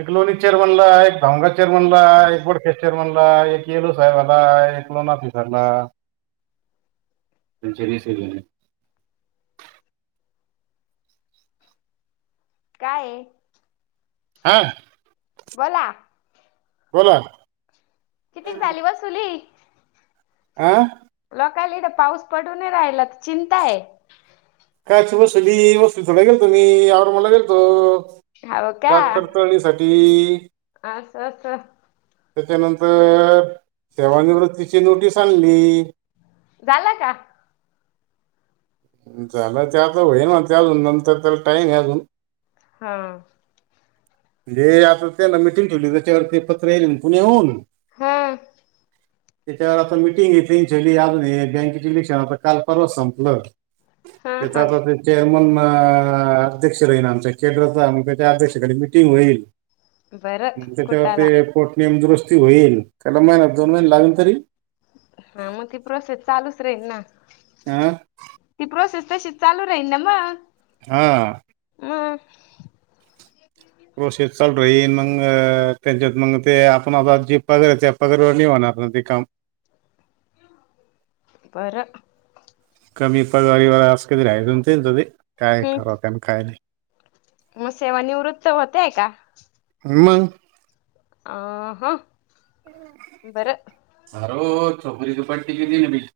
एक लोणी चेर बनला, एक धोंगा चेर बनला, एक बोड फेस्ट र्णला एक येलो साहेब आला एक लोन ऑफिसरला शरी शरी काय हा बोला बोला. किती झाली वसुली. आं. लोकांला इथं पाऊस पडूये नाही राहिला चिंता आहे. कायच वसुली, वसुली थोडाच गेलेतो मी, बसते थोड गेलतो आवमाला गेलतो. हो का जात पडतळणीसाठी असं असं त्याच्यानंतर सेवानिवृत्तीची नोटीस आणली झाला का झालं त्या तर होई ना त्या अजून नंतर त्याला टाईम आहे अजून हा म्हणजे आता त्यांना मिटिंग ठेवली त्याच्यावरती पत्र आले ना पुण्या येऊन हम त्याच्यावर आता मीटिंग घेतली छली अजून बँकेचे इलेक्शन आता काल परवा संपलं हा हा कता त चेअरमन अध्यक्ष राहीन आमच्या केंद्रचा त्याच्या अध्यक्षाकडे मिीटिंग होईल बरं त्याच्यावर कुटाला ते पोटनयम दुरुस्ती होईल त्याला माहिनात दोन महिने लागले तरी हा मग ती प्रोसेस चालूच राहील ना हं ती प्रोसेस तशीच चालू राहील ना मग हा ह प्रोसेस चालू राहीन मग त्यांच्यात मग ते आपण आता जीप वगैरे पगरवाणी होणार ना ते काम परर कमी पगारीवर असं कधी राहायचं ते तध काय हम्म ठरवतेना काय नाही मग सेवा निवृत्त होतेय का हम आ हा बरं म र छकरी तपाट ट के दिन ब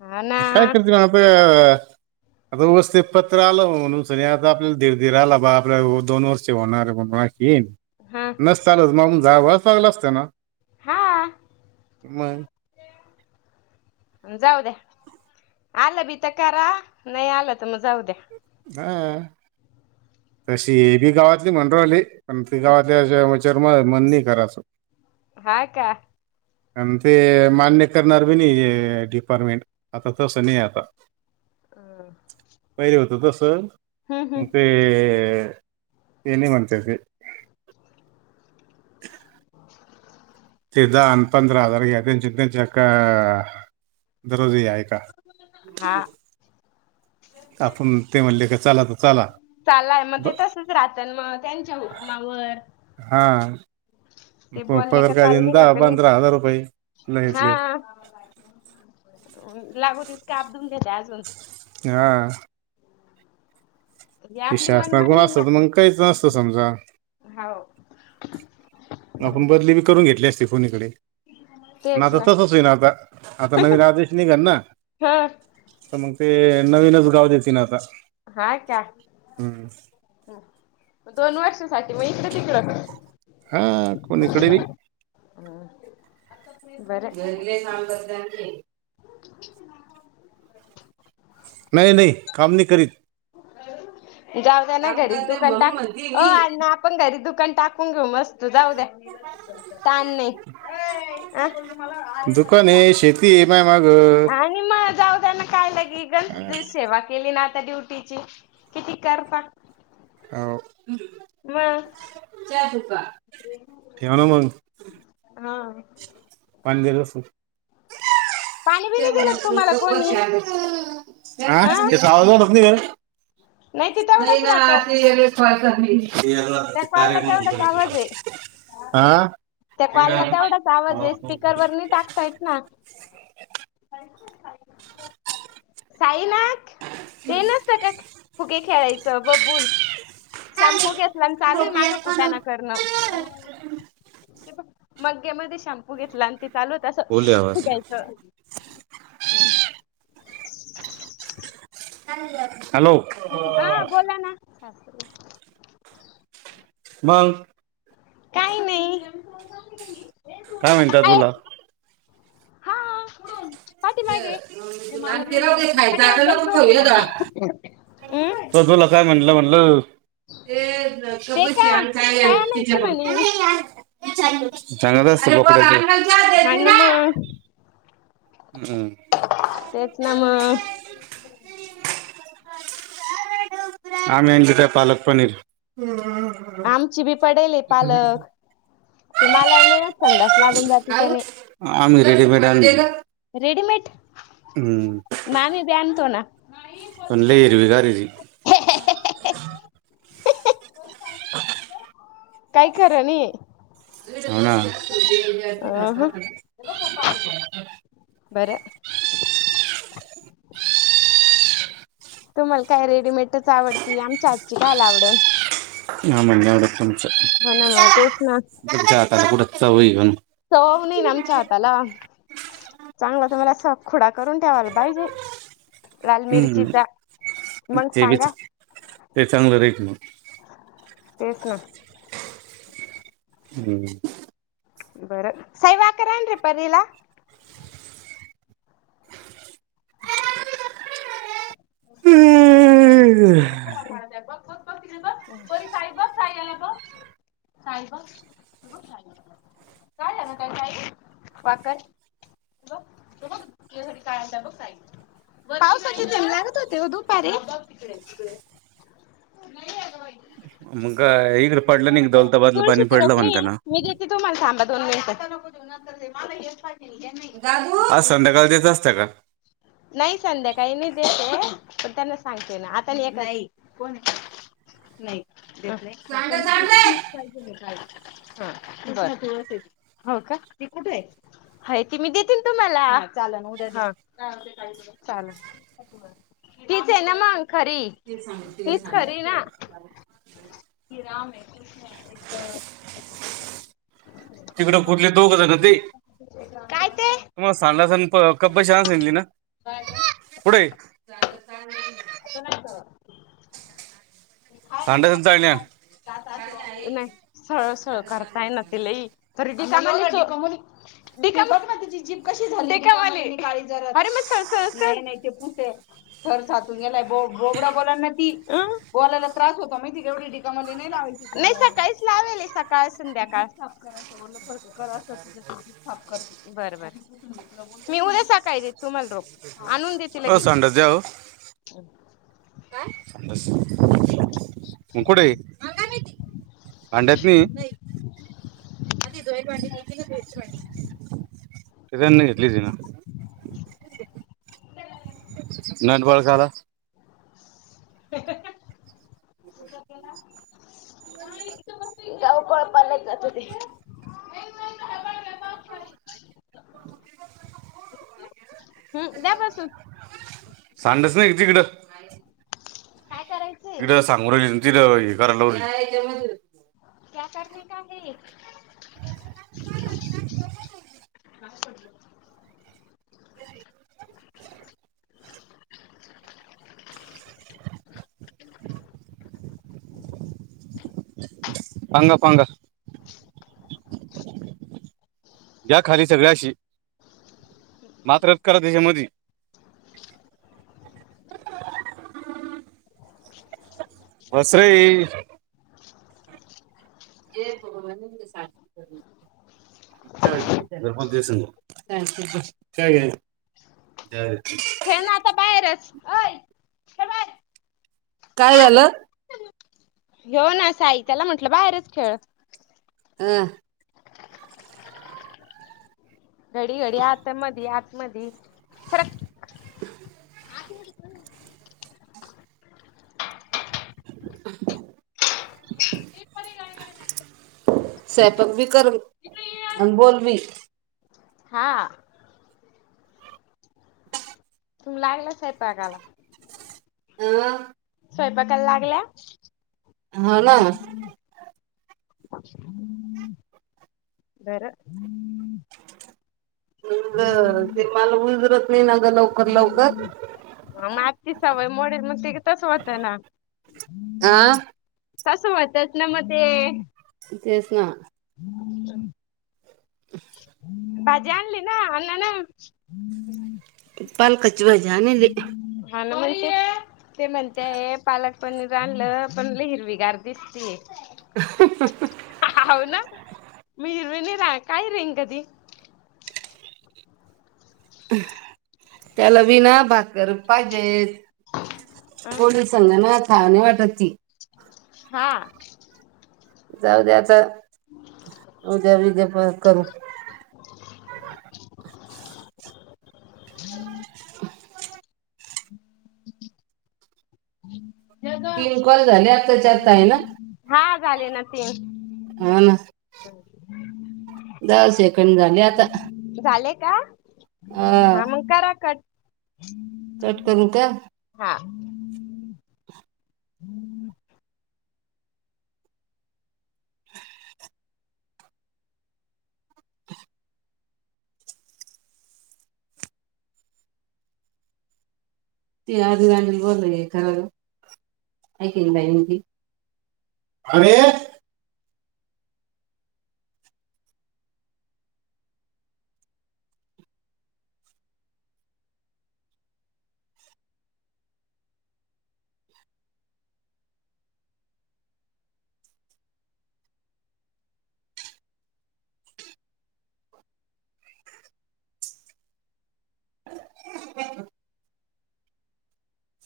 हा ना कायतप आता वस्थित पत्र आलं म्हणून स आता आपल्याला ीड धीर आला बा आपल्या दोन वर्ष होणारे म्हणून तीन हा चालू मग जाव चांगलं असत ना हा मग [unintelligible] जाऊ द्या आलं बी तर करा नाही आलं तर मग जाऊ द्या हा तशी हेबी गावातली म्हनरोवली पण त गावातली रमा मन नाही करा शक हाय का आणि ते मान्य करणार बी नाहीे डिपार्टमेंट आता तस नाही आता पहिले होत तस हम्म हम्म ते तेने म्हणते [unintelligible] [inaudible] ते दहा आणि पंधरा हजार घ्या तेंच्या तेंच्या का दररोज या हा. आपण ते म्हणले का चला तर चला. चालाय मग ते ब- तसच राहत मग त्यांच्या हुमावर हां ते बोलले का चालल का कली पंधरा हजार रुपये हा लयतले लागव तत काबधून घ्याच्या अजून हा ही ते आपली शासना कोण मनमानी असत तर मग काहीच नसतं समजा हाव. मग आपण बदली मी करून घेतली असते फोनीकडे. ना आता तसच होई ना आता आता नवीन आदेश निघाल ना? ह तर मग ते नवीनच गाव देतील ना आता. हा का. हम्म दोन वर्षासाठी मग इकडे तिकड. हां कोण इकडे बी. हम् [unintelligible] नाही नाही काम नाही करीत. जाऊद्याना काम घरी करते दुकान म्हणून टाक म्हणते ओ मी आण्णा आपण घरी दुकान टाकून घेऊ मस् तू जाऊ द्या ताण नाही आ. ती ये माझा माग. आणि मग जाऊ त्यांना काय लगे गण सेवा केली ना आता ड्युटीची. किती करता? हाव. म चा ठेवूका? हा. पान दिल पाणी बिणी दिलं का तुम्हाला कोणी हा ते सावधणत नाही का. ते नाही तेवढाच राहतो नाही त्या कॉलला तेवढाच आवाज आहे [unintelligible] आ? त्या कॉलला तेवढाच आवाज आहे स्पीकर वर नाही टाकता येत ना. साई नाख. ते नसत का फुगे खेळायचं बबूल शॅम्पू घे चालू माग कुठना करण ते मग्या म पु घेतला आणि ते चालूत अस बोले आवाज पुघायचं. हॅलो हा बोला ना सासू बाई मग? काही नाही. काय म्हणता तुला? हा पाठी मागे मला दे ते राहू नाही खायचं पाठी मा आता गज नको रोप आहे खाऊया दा ना. अं? तो तुला काय म्हणला म्हणल? ते कप ते बशी का आमचा काय तिच्या आणायचं पण. म्हणे चांगल् असत बोकडाच. हा नम. तेच ना मग हमं आम आ जट पालक पनीिर आमची बी पडेल पालक ते मला न संडास लागून जाते त्याने आम्ही रेडीमेड आम्ही रेडीमेट हम्म मामी बी आणतो ना. आण लय इरवगारीजी. काय खरनि. हो ना अ बर तुम्हाला काय रेडीमेटच आवडती आमच्या आजची खल आवड हा म्हणज एवढं तुमचं हो ना मग तेच ना जाता कुठं चाण सो होनी नमच्या आतला चांगलं त मला असा खुडा करून ठेवाल बाहिजे लाल हम्म मिरचीचा मग ते बी सांगा ते चांगलं राहील मग तेच ना हम् बरं सैवाकररान ररी परीला ह हो हम्म बत बस परी खईब खय गला ब चाल बघ काय झा ना त्यांच्या वाक बघ तू बघ यासाठी काय आण बघ काय पावसाची त्या लागत होते दुपारी मग हेकडे पडलं नि तुळशीची रोखणी मी देते तुम्हाला थाबा दोन मिनिट हा संध्याकाळी त्याच असत का नाही संध्या काही नाही देते पण त्यांना सांगते ना आता एकदा कोण नाही दे नाही सांड सांड रे पणी पाहिजे का ह हो का ते कुठे आहे ह त मी देतीलन तुम्हाला चाल ना उद्या चाल तीच आहे ना मग खरी ते सांड तिला तच सांड कररी ना किराम आहे कसण तिकडं कुठले दोघ काय ते तुमला सांगला कब्बर शान सली ना पुढे असं नाहीत सांडे्याशन चाल्यान का नाही सळ सळ करताय ना तलाही त [inaudible] ते का बघ म तिझ जीप कशी झाली का ज अरे म सळळ पु [inaudible] घर जात तंगेला ब बोबडा बोलाना ती बोलायला त्रास होतो माहिती एवढी [unintelligible] नाही लावायची नाही सकाळीच लावेल सकाळ संध्याकाळ काप कर बर बर [inaudible] मी उद्या सकाळी देते तुम्हाला रोख आणून द हो [inaudible] जाऊ म कुडे हे [inaudible] पांड्यात मी त घेतलीज ना नंदवळ खला ला गावकळ पालाच जात ते [unintelligible] [inaudible] हम् द्यापासून सांडच नाही तिकडं काय करायचं तिकडं सांगून राहिल तिथं हे करायला लावल क्या करणे का हे [inaudible] [inaudible] [inaudible] पंग पांग या खाली सगळ्याशी मात्रच करा त्याच्यामध्ये [unintelligible] बस रे ये ब कर [inaudible] जय वायरस आय काय झालं येेऊ ना साहित्याला म्हटलं बाहेरच खेळ अं घडी घडी आता मध आत मधी सरक [inaudible] सायंपाक भी कर अन बोलवी हा तुम्ही लागलाय सायंपाकला अं स्वयंपाकला लागल्या हा ना [inaudible] बर [inaudible] म ते मला उजरत नाही ना ग लवकर लवकर ह मगची सवय मोडे मग त तस होत ना हा तसं होतच ना मग ते तेच ना हम् [inaudible] भाजी आणली ना अन ना पालकाची भाजी आणलेली हाल म्हण ते म्हणते पालक पण रालं पण लेहिरविगार दिस त ह ह ना मीर्णी रा काय रेंग कधी त्याला विना भाकर पाहिजे अ कोणी संगा ना आणि वाटत ती हा जाऊद्या अता उद्या बिद्या परत करू [inaudible] तीन कॉल झाले आत्ताच्या आत्ता आहे ना हा झाले ना तीन हा ना दहा सेकंड झाले आता झाले का हम हा मग करा कट कट करू का हा [inaudible] ते आधी बोलल खरं, ऐकल बाईनी अरे.. [inaudible]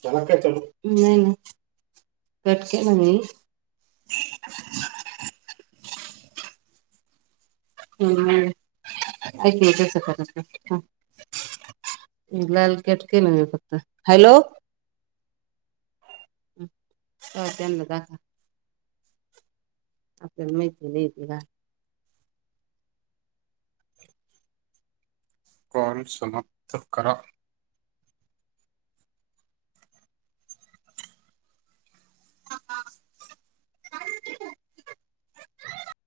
चला काय चलू, नाही-नाही कटके म्हणी [inaudible] लाल केटकेन फक्त, हॅलो का त्यांना दाखवा आपल्याला माहिती नाही येते का! कॉल समाप्त करा. [unintelligible]